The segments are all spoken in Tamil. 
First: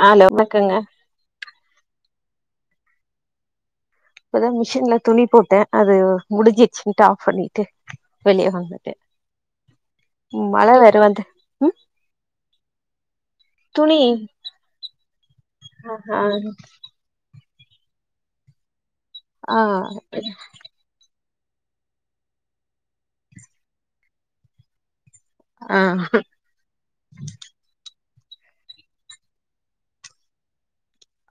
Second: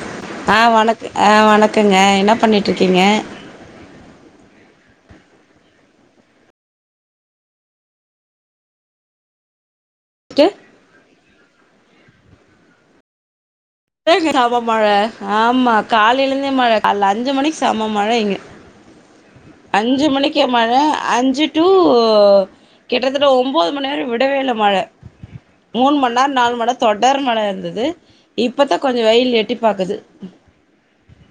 ஹலோ ஆஹ் வணக்கங்க வணக்க ஆஹ் வணக்கங்க என்ன. பண்ணிட்டு இருக்கீங்க. இப்பதா மிஷின்ல துணி போட்டே அது முடிஞ்சிருச்சுன்ட்டு ஆப் பண்ணிட்டு வெளிய வந்துட்டே. ட்டு மழ வேற வந்து உம். [unintelligible] மழ ஆமா ஆ காலைலேந்தே மழ கால்ல அஞ்சு மணிக் செம்ம மழ இங்க ஆ அஞ்சு மணிக்கே மழ அஞ்சு டூ கிட்டத்தட்ட ஒம்போது மண் நேரொ விடவே இல்ல மழ. ஆ மூண் மண் நேரொ நாலு மண் நேரொ தொடர் மழ இருந்துது. இப்பதா கொஞ்சொ வெயில் எட்டி பாக்குது.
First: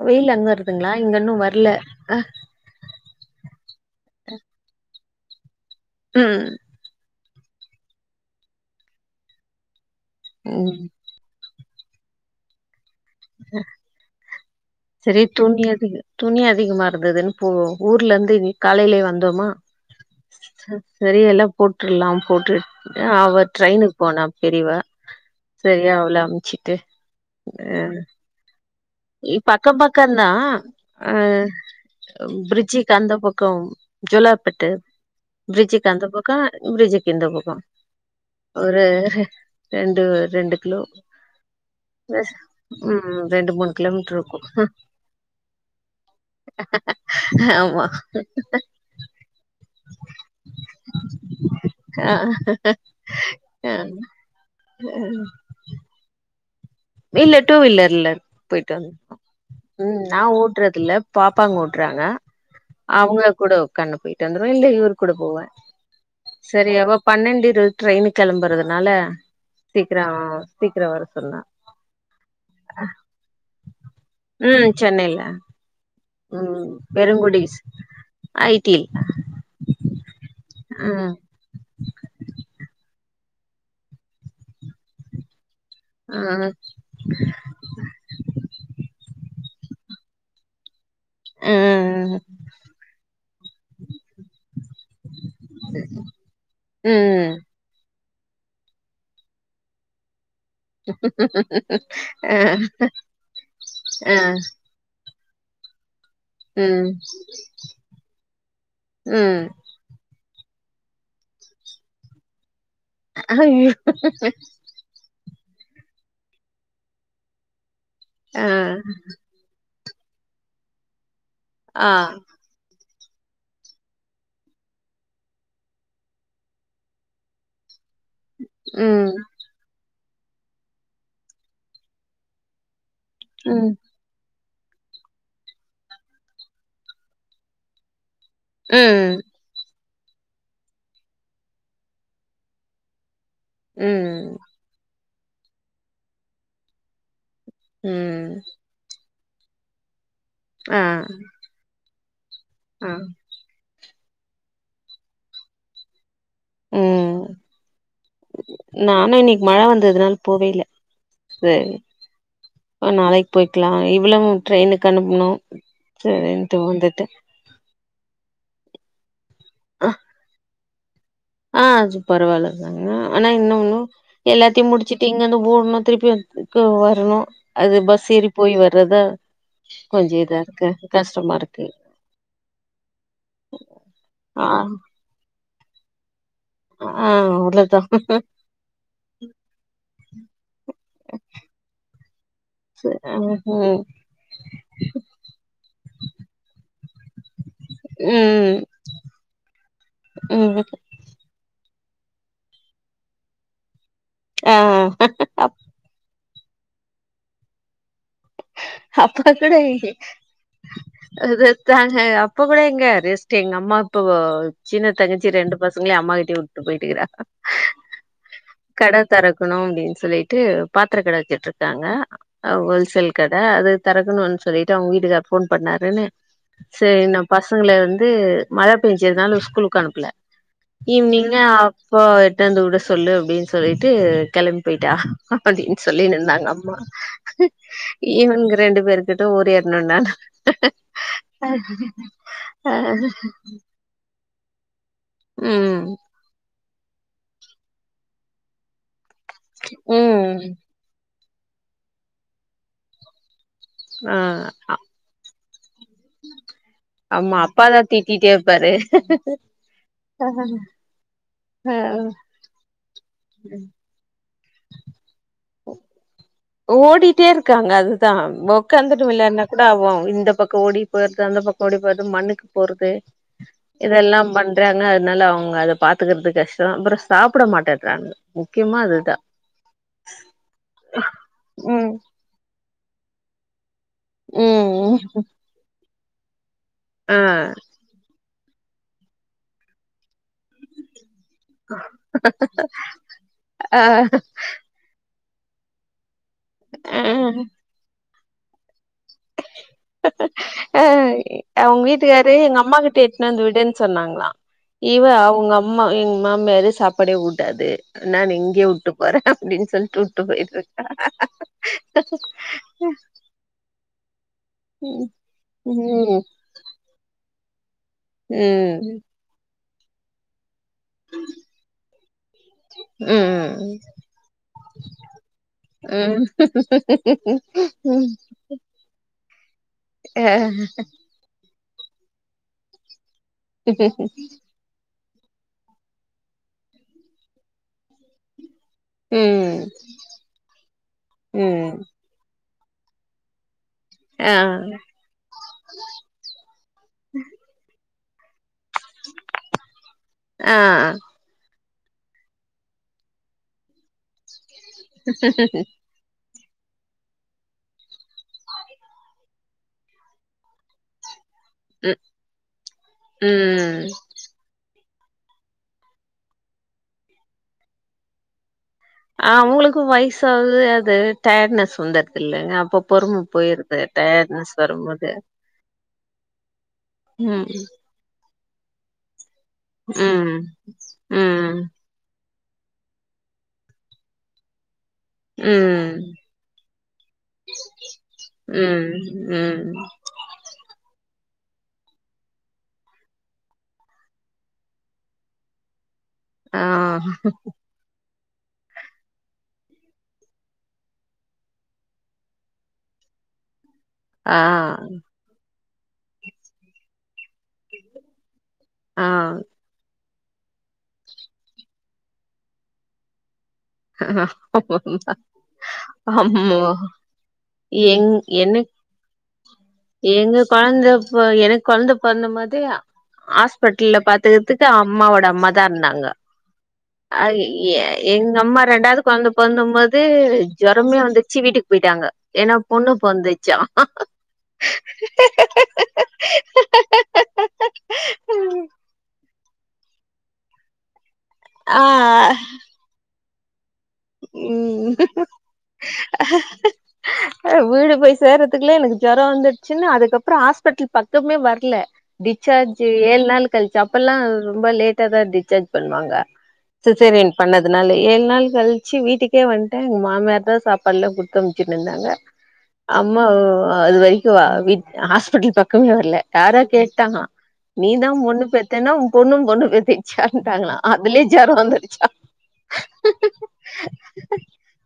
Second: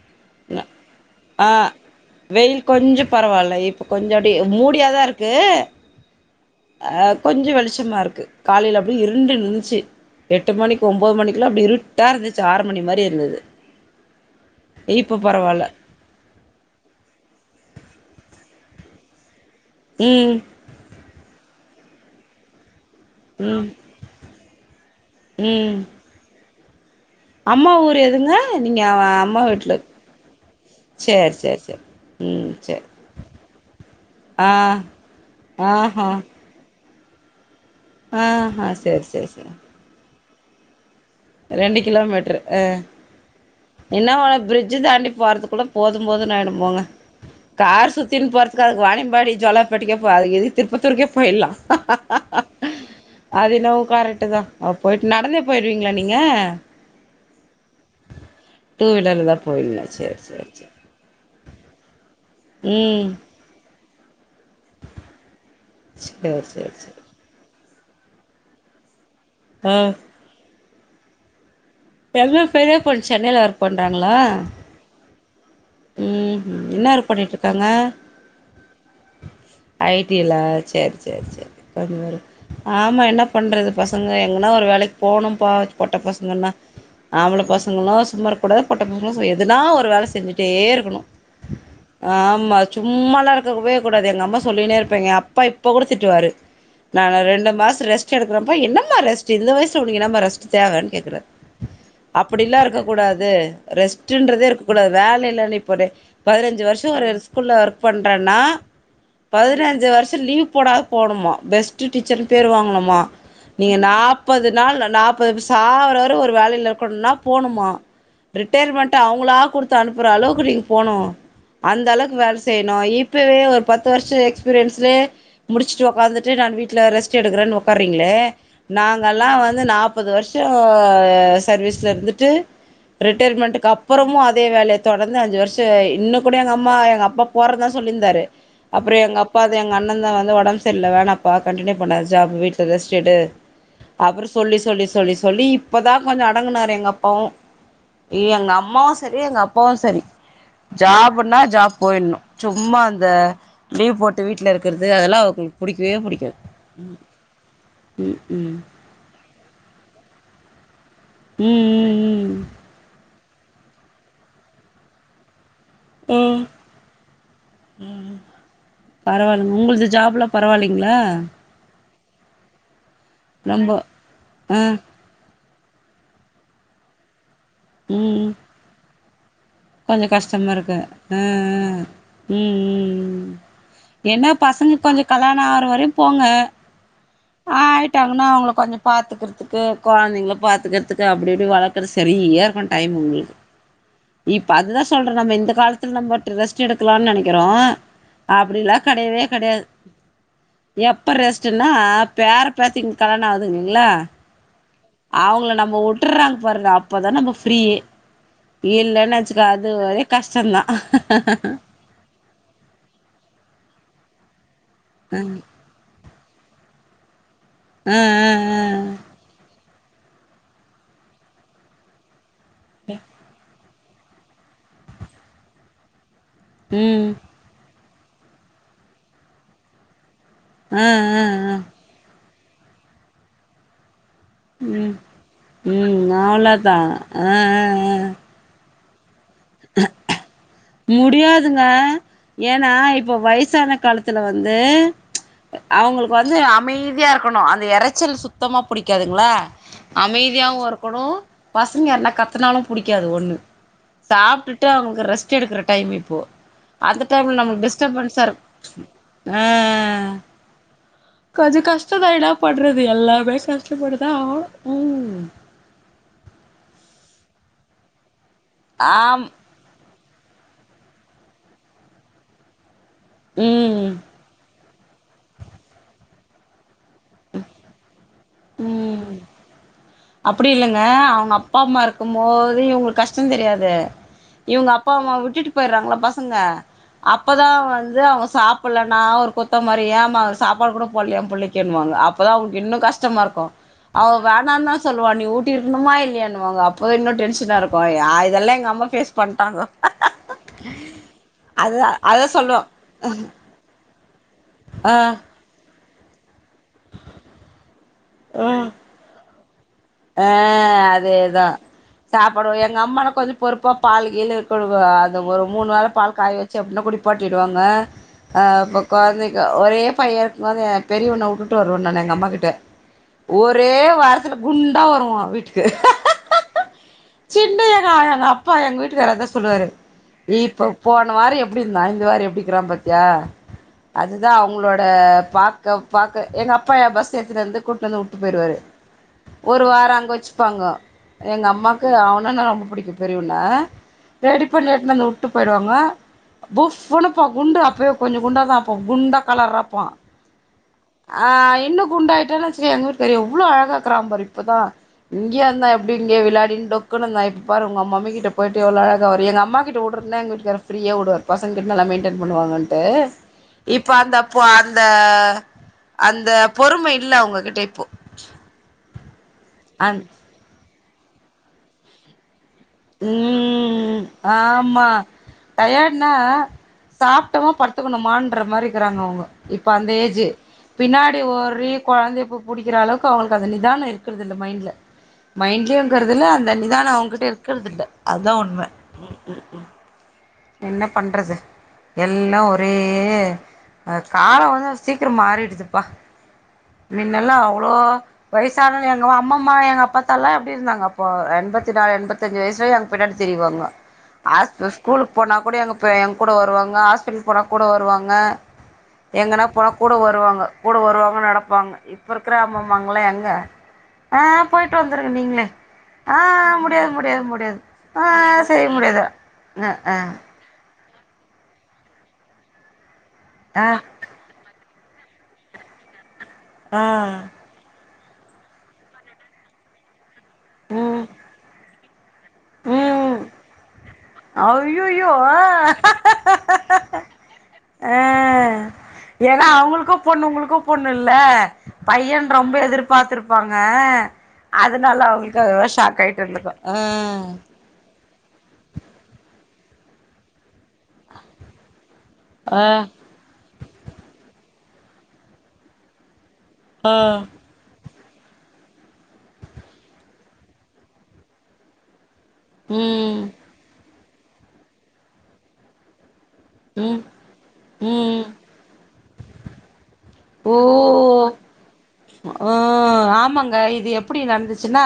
வெயில் அங்க இருக்குங்ளா இங்க இன்னு ஆ வர்ல வெயில் கொஞ்சோ பரவால்ல இப் கொஞ்சப்படியே மூடியாதா இருக் க்கு உம் கொஞ்சொ வெளிச்சமா இருக்கு காலைல அப்டியே இருண்டுட்ருந்துச்சி எட்டு ம் மணிக் ஒம்போது மணிக் ல அப்டி இருட் டா இருந்துச்சி ஆறு மணி மாரி இ ந்துது செரி துணி அதிக துணி அதிகமா இருந்ததுன் போ ஊர்லருந்து வீக் காலைலயே வந்தோமா ம் செரி எல்லா போட்ருல்லா போட்டு ஆ அவ ம் ட்ரெயினுக் போனா பெரியவ ம் சேரி அவ்ள அம்ச்சி ட்டு அம்மா ஊர் எதுங்க நீங்க அ இ அம்மா பக்கொ வீட்ல பக்கந்தா ஆ சேரி சேரி சேரி ம் சேரி பிரிஜிக்கு அந்த பக் கொம் ஜூலா ஆ பட்டு ப்ரிட்ஜுக்கு அந்த ஆஹா பக்கு பிரிட்ஜுக் இந்தப் பக்கொ ஆஹா ஒரு சேரி சேரி சேரி ரெண்டு ரெண்டு கிலோ ரெண்டு கிலோ மீட்ரு ஆ ம் ரெண்டு மூணு என்ன கிலோமீட்டர் இருக்கு பிரிட்ஜு தாண்டி போறதுக்குள்ள போதும் போதுன்னு ஆய்டு போங்க ஆமா கார் சுத்தின் போறதுக்கு அதுக் வாணியம்பாடி ஜோலாபட்டுகே பொ அதுக் எதுக் திருப்பத்தூருக்கே போயில்லா ஆ அது ஆ என்னவோ கரெக்ட்டு தா அவ போயிட்டு நடந்தே போய்ருவீங்களா நீங் ங்க இல்ல டூ வீலர் இல்ல போயிட்டு வந் டூ வீலர்ல தா போவீங்களா உம் சேரி நா சேரி சேரி ஓட்றதில்ல பாப்பாங் ஓட்றாங்க ம் அவங்க கூடோ கண்ணு போய் ட்டு வந்துருவ இல்ல இவர் கூட போவ சேரி சேரி சரியாவா சேரி பன்னெண்டு இருவது ட்ரெய்னுக் கெளம்புறதுனால ஆ சீக்ரொ சீக்றொ வர சொன்னா எங்க பெரிய பொண்ணு சென்னைல ஒர்க் பண்றாங்களா ம் சென்னைல ம் என்ன ஒர்க் பண்ணிட்ருக்காங்க ஐ டி ஐ டி ல சேர் ம் சேர் சே கொஞ்ச ஒர்க் ஆமா என்ன பண்றது பசங்க எங்கனா ஒரு வேலைக் போணும்ப்பா பொட்ட பசங்கனா ம் ஆம்பள பசங்களு சும்மாருக்கூடாது பொட்ட பசங்களு எதுனா ஒரு வேல செ டே இருக்கணு ம் ஆமா சும்மாலா இருக்கவே கூடாது எங்க அம்மா சொல்லினே இருப்பாங்க ஏ அப்பா இப்பக் கூட திட்டுவாரு நா ம் ரெண்டு மாசொ ரெஸ் ட் எடுக்குறம்ப்பா என்னமா ரெஸ்ட்டு இந்த வயசுல உனக்கென்னமா ரெஸ்ட் தேவன் கேக்குறார் ஆ அப்டில்லா இருக்கக் கூடாது ஆ ரெஸ்ட்டுன்றதே இருக்கக் கூடாது வேல [unintelligible] பதினஞ்சு ம் வர்ஷொ ஒரு ஸ்கூல்ல ஒர்க் பண்றன்னா ம் பதினஞ்சு வர்ஷொ லீவ் போடாத் போடுமா பெஸ்ட்டு டீச்சர்னு பேரு வாங்கனும் மா ஐயோ நீங்க நாப்பது நாள் ந நாப் பது சாவுற வர ஒரு வேலையில இருக்கணுன்னா போணுமா ஆ ரிட்டைர்மெண்ட்டு அவுங்களா குடு த்து அனுப் புற அளவுக்கு நீங்க போணு ஆ அந்தளவுக்கு வேல செய்ணு இப் இப்பவே ஒரு பத்து வர்ஷொ எக்ஸ்பீரியன்லே முடிச்சுட்டு ஒக்காந்துட்டு நானு வீட்ல ரெஸ்ட் எடுக்குறன் ஒக்கார ரீங்ளே ம் நாங்கல்லா வந்து நாப் பது வர்ஷொ சர்வீஸ்ல இருந்துட்டு ம் ரிட்டைர்மெண்ட்டுக்கப்பறமு அ தே வேல தொடர்ந்து அஞ்சு வர்ஷ இன்னு கூட எங்க அம்மா எங்க அப்பா போறன்தா சொல்லிந்தாரு அப்பறொ எங்க ம் அப்பாதா எ ங்க அண்ணந்தா வந்து ஒடம் சரியில்ல வேணாம்ப்பா கண்ட்டினியூ பண்ணாத ஜாபு வீட்ல ரெஸ்டெடு அப்றொ ம் சொல்லி சொல்லி சொல்லிஸ் சொல்லி இப்பதா கொஞ்சொ அடங்குனாரு எங்க அப்பாவு ஏ ம் அங்க அம்மா செரி எங் போ செரி ஆ ஜாப்ன்னா ஜாப் போயிட்ணு சும்மா ஆ அந்த லீவ் போட் ந்த வீட்ல இருக்கிற்து அதெல்லாவ் ம் புடிக்வே புடிக்காது உம் ம் ம் நானு இனி மழ வந்ததுனால போவே இல்ல ம் செரி ம் அ நாளை போயிக்லா இவளவு ட்ரெயின்னுக்கு அனுப்புனோ ம் ம் செரின் [unintelligible] பரவாலங்க உங்குள்து ஜாப்லா பரவாலி ங்ளா ஆ பரவாலங்க ஆனா இன்ன ரொம்ப ஒன்னு ஆ எல்லாத்தியு முடிச்சுட்டு இங்கெந்து ஓ ம்மா திருப்பி [inaudible] வர்னோ அது ம் பஸ் ம் ஏறி போய் வரதா கொஞ்சோ கஷ்டமாருக்கு ஆ இருக்கு ஆ உம் உம் என்ன ஆ பசங்க கொஞ்சோ கல்லாண அ னவரையு போங்க ஆ அவ்ளோதான் ஆயிட்டாங்க அவுங்குள கொஞ்சொ பாத்துக்கிற்துக்கு கொழந்தைங்கள பாத்துக்கிற்துக்கு அப்டி இப்டி வளக்கிற்து செரியா இருக்கோ டைம் உங்குளுக்கு ம்ஹ்ம் இப்ப அதுதா சொல்ற நம்ம இந்த காலத்துல நம்பட்ட ரெஸ்ட் எடுக்கலான்னு நெனக்கிறோ ம் அப்டில்லா கடையவே கடையாது ம் எப்ப ரெஸ்ட்டு னா பேர பேத்திங்ளுக்கு கல்யாண ஆவுதுங்ளா ஆ அவுங்ள அப் நம்போ உட்டுர்றாங் வர்ற அப்பதா நம்ப ஃப்ரீயே அப்ப ஈல்லனத் அப்பா கூட எங்க ரெஸ்ட்டே எங்கம்மா இப்ப வ சின்ன தங்கச்சி ரெண்டு பசங்ளையு அம்மா கிட் தியு உட்டு போயிட்டுகிறா ஆ ஆ ஆ கட தெறக்கணு அப்டின்னு சொல்லிட்டு பாத்தர கட வச்சுட்டுருக்காங்க அ ஹோல்ஸேல் க ஆ அது தெறக்கணுன் சொலிட்டு அவுங்க வீட்டுக்கா ஃபோன் பண்ணாருன்னு சே ம் நா பசங்ள வந் து மழ பேஞ்சனால ஸ்கூலுக்கு அனுப்ல ஆ ஆ ஈவினிங்க ஆ அப்போ டந்து உட சொல்லு அப்டீன் சொல்லிட்டு கெளம் போயிட்டா ம் அப்படீன் சொல்லி ம் நின்னாங்க அம்மா அவ்ளோதா ஆ ஆ ஆ இங்க ரெண்டு பேருக் துட்ட ஓரியாட்னுன்டா முடியாதுங்க ஏனா இப்ப வய்சான காலத்து ல வந்து ம் அவங்களுக்கு வந்து அமை தியா இருக்கணு அந்த எரச்சல் சுத்தமா புடிக்காது ங்ளா ம் அமைதியாவுருக்கணு பசங்க என்ன கத்துனாலும் புடிக்காது ஒண்ணு ஆ சாப்ட்டுட்டு அவங்க ரெஸ்ட் எடுக்கிற டைம் இப்போ அந்த ஆமா டைம்ல நமக்கு அப்பாதான் டிஸ்டர்பன்ஸா திட்டிட்டேப்பாரு இருக்கு கொஞ்சம் கஷ்டதா இன்னா பண்றது எல்லாம் [unintelligible] [inaudible] ம் ஓ ஓடிட்டே இருக்காங்க அதுதான் உட்க்காந்துட்டு ஆம் விளையான் கூட [unintelligible] இந்த பக்கம் ஓடி போயறது அந்த பக்கம் ஓடி போறது மண்ணுக்கு போறது ம் இதெல்லாம் பண் ரறாங்கா அதனால அவங்க அதை பாத்துக்கறது கஷ்டம் அப்புறம் சாப்ட மாட்டேடுறாங்க ம் அப்படி இல்லைங்க அவங்க அப்பா அம்மா ம் இருக்கும்போதே இவங்களுக்கு கஷ்டம் தெரியாது இவங்க அப்பா ம் அம்மா விட்டுட்டு போயறாங்களா பஸ் [unintelligible] ஆ அப்பதான் வந்து அவங்க சாப் ள்ளனா ஒரு கொத்த மாரி ஏ ஆமா சாப்பாடு கூட போட்லையா எ பிள்ளைக்குுவங்க அப்பதான் அவங்களுக்கு இன்னும் கஷ் டமா இருக்கும் ஆ அவ வேணான் தான் சொல்லுவான் நீ ஊட் டிறனுமா இல்லையா ன்னுவாங்க அப்போதான் இன்னும் டன்ஷனா இருக்கும் யா இதெல்லாம் எங்க அம்மா ஃபேஸ் பண்ட்டாங்க அஹ் அத அவுங்க அத வீட்டுக்கரு எங்க சொல்லுவா அம்மா கிட்ட எட்டுன வந்து விடுன்னு சொன்னாங்க லா ஈவ ஆஹ் ஒங்க அம்மா எங்க மாமியாரு சாப்பாடே ஊட்டாது நான் இங்கயே விட்டு போறேன் அப்படின்னு சொல்லி அஹ் அதேதான் சாப்டுவோம் எங்க அம்மான கொஞ்சம் பொறுப்பா பாலு கீலு [unintelligible] ம் அது ஒரு மூணு வேள பால் ம் காய் வச்சு அப்படின்னா குடிபாட் ட்டிடுவாங்க ஆ இப்ப ம் கொழந்தைக்கு ஒரே பயர் வார் பெரியவன்ன வுட்டுட்டு வருவ எங்க அம்மா கிட்ட ம் ஒரே வாரத்துல குண்டா வருவா வீட்டுக்கு ம் சின்ன யானை அப்பா எங்க வீட்டுக்காரு அதா சொல்லுவாரு ஆ இப்ப போன மாரி எப்படி இருந்தான் இந்தவாரு எப்படிக்கிறா பாத்தியா அதுதா அவங்களோட பாக்க பாக்க எங்க அப்பா பஸ் ஏத்திடந்து கூட்டுனு வந்து வுட்டு போயிடுவாரு ஒரு ம் வார அங்க வச்சுப்பாங்க எங்க ம் அம்மாக்கு அவனனா ரொம்ப புடிக்கு பெரியவனா ஆ ரெடி பண்ண இட்டுனு வந்து வுட்டு போயிடுவாங்க புஃனு குண்டு அப்பய கொஞ்ச குண்டாதா குண்டா கலாரப்பா ஆ ஆ இன்னும் குண்டாயிட்டணு வச்சிக்க எங்க வீட்டுக்காரு எவ்ளோ அழகா இருக்றான் பாரு இப்பதா இங்கய இருந்தா எப்டி இங்கே விளாயாடி டி டோக்குனு இருந்தான் இப்ப பாரு உங்க மம்மி கிட்ட போய்ட்டு எவ்ளோ அழகா வரு எங்க அம்மாகிட்ட வுடறதுனா எங்க வீட்டுகாரர் ஃபிரியா வுடுவாரு பசங்க கிட்டல்லா ம் மெயின்டன் பண்ணுவாங்கடுனு ம் இப்ப அந்தப்ப அந்த அந்த அந்த பொறும இல்ல அவுங்ககிட்ட இப்போ அவுங்களுக்கு அன் வய்சாவுது து டயனஸ் வந்த்ர்து இல்லங்க அப்ப பொறும போயிருது ம் டயட்னஸ் வரும்போது ன ம் சாப்டமா படுத்துக்கணுமான் பட்ற மாரி இருக்கிறாங்க அவுங்க இப்ப அந்த ஏஜ் ம் பின்னாடி ம் ஒரு கொழந்தைய கூப் முடிக்கிற அளவுக்கு அவுங்களுக்கு அந்த நிதான இருக்றது இல்ல மைண்ட்ல மைண்ட்லயுங்கிறது ம் இல்ல அந்த நிதானோ அவுங்ககிட்ட இருக் இருக்கறதுல்ல அதா உண்ம ம் ம் என்ன பண்றது எல்லா ஒரே காலோ வந்து சீக்கிரோ மாறிடுதுப்பா ஆ மின்னல்லா அவ்ளோ வயசானவங்க எங்க அம்மா அம்மம்மா எங்க அப்பத்தால எப்டி இருந்தாங்கப்போ எண்பத்திநாலு என்பத்தஞ்சி வயசுலேயே எங்க பின்னாடி திரிவாங்க ஆ ஆஸ் பஸ் ஸ்கூல்க் போனா கூட எங்க எங்க கூட வருவாங்க ஹாஸ்பிட்டல் போனா கூட வருவாங்க ஆ எங்கனா போவ்க்கூட ஒரு வருவாங்க கூட வருவாங்க நடப்பாங்க இப்ப இருக்கற அம்மம்மாங்கல்லா எங்க ஆஹ் போயிட்டு வந்துருங்க ஆஹ ஆ போய்ட்டு வந்துருங்க நீங்களே ஆ ஆமா முடியாது முடியாது முடியாது எங் ஆ செய்ய எனக் முடியாது ஆ எங்க [unintelligible] கொழந்த ப எனக்கு கொழந்த பொறந்த மோது ஆ ஆ ஹாஸ்பெட்டுல்ல பாத்துக்கிறதுக் இப்ப அம்மாவோட அம்மா தா இருந்தாங்க ஆ அய்யே எங்கம்மா ரெண்டாது கொழந்த பொறந்தம்போது கு ஜொரமே ம் வந்துருச்சு வீட்டுக்கு புயிட்டாங்க என்னா பொண்ணு ம் பொறந்துருச்சா அய்யய்யோ ஆ ஆ ஏனா உங்ளுக்கு பொண்ணு உங்களுக்கு பொண்ணு இல் ல ஆ பயென் ரொம்ப எதிர்பார்த்திருப் போங்க ஆஹ் ம் அதுனால அவங்களுக்கு ஷாக் ஆயிட்டுருந்துருக்கு உஹம் சேர்றதுக்குல்ல எனக்கு ஜொரம் வந்துருச்சுனு அதுக்கப்புறம் ஹாஸ்பிட்டல் பக்கமே வரல ஆ டிச்சார்ஜ் ஏழு நாள் கழிச்சு அப்பெல்லா ரொம்ப லேட்டா தா டிச்சார்ஜ் பண்ணுவாங்க ஆ சிசேரியன் பண்ணதுனாலே ஏல் நாள் கல் ச்சு வீட்டுக்கே வண்ட எங்க மாமியார் தா சாப்பாடுலா குடுத்தமிச்சிருந்தாங்க ம் அம்மா அது வை ஹாஸ்பட்லு பக்கமே வரல டயாரா ம் கேட்டாங்க நீதா ம் ஒண்ணு பத்தேன்னா பொண்ணும் பொண்ணு சேங்டாங்களா அதுலே ஜொரம் வந்துருச்சா ம் ஆமாங்க இது எப்பிடி நடந்துச்சுன்னா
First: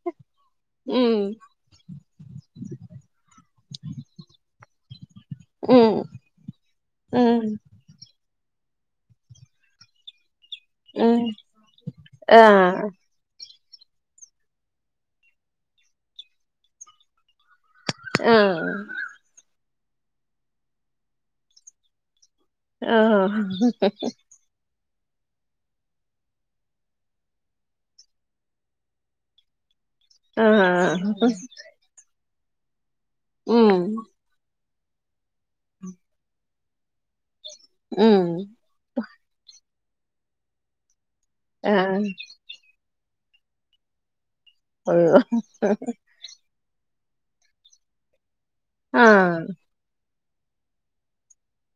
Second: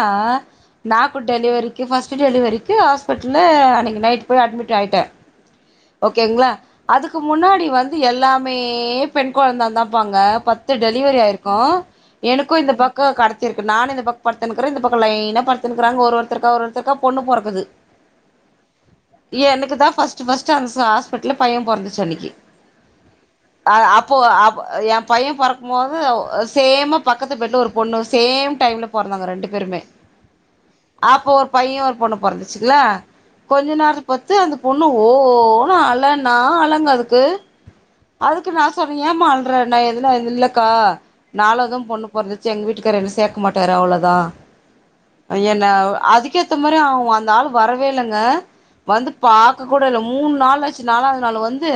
நாக்கு ம் டெலிவரிக்கி பஸ்ட்டு டெலிவரிக்கு ஹாஸ்பிட்டல்ல நைட் போயிட்டு அட்மிட் ஆயிட்ட ம் ஓக்கேங்குளா அதுக்கு ம் முன்னாடி வந்து எல்லா மே பெண் கொழந்ததாப்பா அங்க பத் து டெலிவரி ம் ஆயிருக்கு ஆ எனக்கு இந்த பக்கோ கடத் த்தி இருக்கு நானு இந்த பக் படுத்துன்கிறே இந்த பக்க லைன்னா படுத்துன்கிறாங்க ஒரு ஒருத்துருக்கா ஒரு ஒருத்துருக்கா பொண்ணு போறக்குது அஹம் பஸ்ட்டு பஸ்ட்டு அந் சா ஹாஸ்பிட்டில்ல பைய பொறந்துச்சு அன்னிக்கு அஹா ஏ பைய பொறக்கும்போது சேமா பக்கத்து பெட்டுல்ல ஒரு பொண்ணு சேம் டைம்ல பொறந்தாங்க ரெண்டு பேருமே ஆ அப்போ ஒரு பைய ஒரு பொண்ணு பொறந்துச்சுங்குளா கொஞ்சு ம் நேர பொத்து அந்துப் பொண்ணு ஓ ஓன்னு அழ நா அழ ங்க அதுக்கு ம் அதுக்கு நா சொன்ன ஏம்மா அழ்ற நா எதுனா இது இல்லக்கா ஆ நாலாதும் பொண்ணு பொறதுச்சு எங்கு வீட்டுக்காரு என்ன சேத் இருக்குமாட்டாரு அவ்வுளோதா ஐயோ ஐய நாவ் அதுக்கேத்த மாரி அவுங்க அத் அந்த ஆளு வரவேல்லங்க ஆ வந்து பாக்க கூட இல்ல மூண் நாள்லாச்சு நாலாவது நாள் வந்து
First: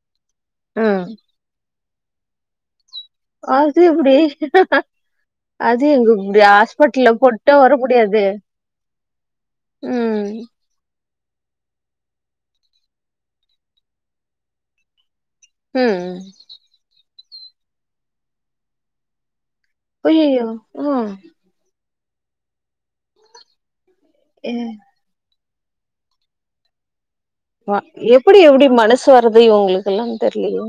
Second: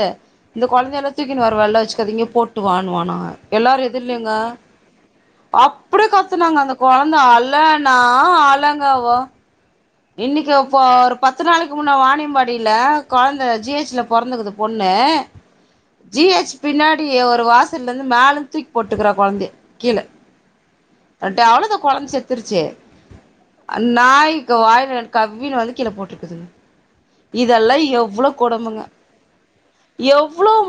இந்த ஆ கொழந்தியெல்லா தூக்கின்னு வராவேல்லா வெச்சு அது இங்க போட்டு வாணுவான் ஆங்க அது எல்லாரு எப்டி எதில் இங்கங்க அது அப்டி எங்க இப்டி கத்துனாங்க அந்த ஹாஸ்பிட்டல்ல கொழந்த போட்டா வர அழனா முடியாது அழங்கவோ ம் இன்னிக்கி இப்போ ஒரு பத்து நாளைக்கு முன்ன வாணியம்பாடியில கொழந்த ஜி ஹெச் ல பொறந்துக்குது பொண்ணு உம் டி ஒரு வாசல்லந்து மேல தூக்கி போட்டுக்றா கொழந்தைய ஒய்யையோ ஆஹ் கொழந் செத்துருச்சி அந் நாய் எ வாய்லக்கவ் மீனு வந்து கீழ போட்ருக்குதுங்க வ எப்டி எப்டி மனசு வருது இவங்களுக்கெல்லான் தெர்லையே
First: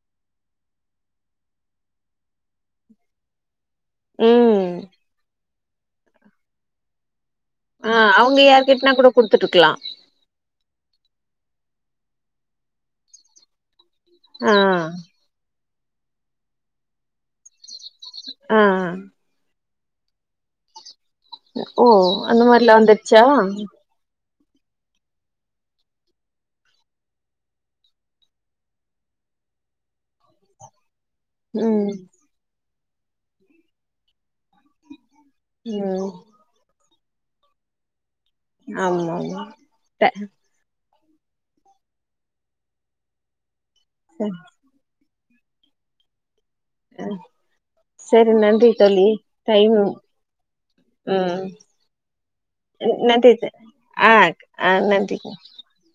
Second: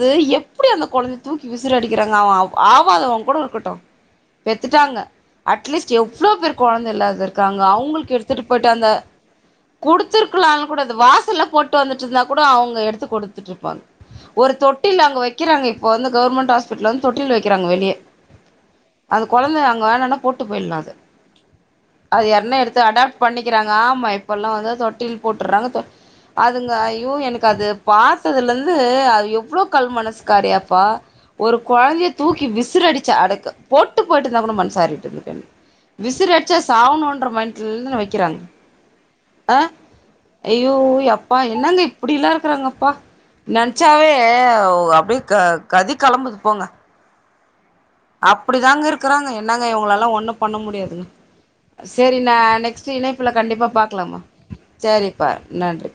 து எப்டி அந்த குழந்த தூக்கி விசிற அடிக்கிறாங்க அவ அவ் ஆவாதவங் கூட இருக்கட்டு ம் பெத்துட்டாங்க அட்லீஸ்ட் எவ்ளோ பேர் குழந்த இல்லாதுருக் க்காங்க ஆ அவங்ளுக் அவங்க திருப் பொயிட்டந்த யார்கிட்டனா கூட குடுத்துட்டு இருக்கலாம் குடுத்துருக்கலால் கூட து வாசல்ல போட்டு வந்துட்டு இருந்தா கூட அவங்க எடுத்து கொடுத்துட்டு இருப்பாங்க. ஆ ஒரு தொட்டில்ல அங்க வைக்கிறாங்க. அப்ப வந்து கவர்மென்ட் ஹாஸ்பிட்டல் வந்து தொட்டில்ல வைக்கிறாங்க வெளிய. அ ஹா. ங்க வேணானா போட்டு போயிடலா அத. ஓ அது அந்த யாருன்னா மாதிரிலா. எடுத்து அடாப்ட் பண்ணிக்கிறாங்க ஆமா. இப்பல்லாம் வந்து தொட்டில் போட்டுறாங்க அதுங்க ஐயோ எனக்கு அது பார்த்ததுல இருந்து அது எவ்வளோ கல் மனசுக்காரியாப்பா. ஒரு ம் குழந்தைய தூக்கி விஸ் விசிறு அடிச்சா அடக்கு போட்டு போயிட்டு இருந்தால் கூட மனசாரிட்டுங்க ம் விசிறியடுச்சா சாவனோ. [unintelligible] இதுல வை. கிறாங்க ஆமா ஆமா அஹ ட ஐயோ எப் அப்பா என்னங்க இப்படி எல்லா இருக்கறாங்க அப்பா நினைச்சாவே அ ஓ அப்படி கதி களம்புது போங்க உம் அப்படிதாங்க இருக்கறாங்க என்னங்க டைம் இவங்களல்லா ஒண்ணும் பண்ண முடியாதுங்க. ம் சேரி நான் நெக்ஸ்ட் இணைப்புல நன்றி த கண்டிப்பா ஆ பாக்கலாமா ஆ நன்றி செரிப்பா நன்றி.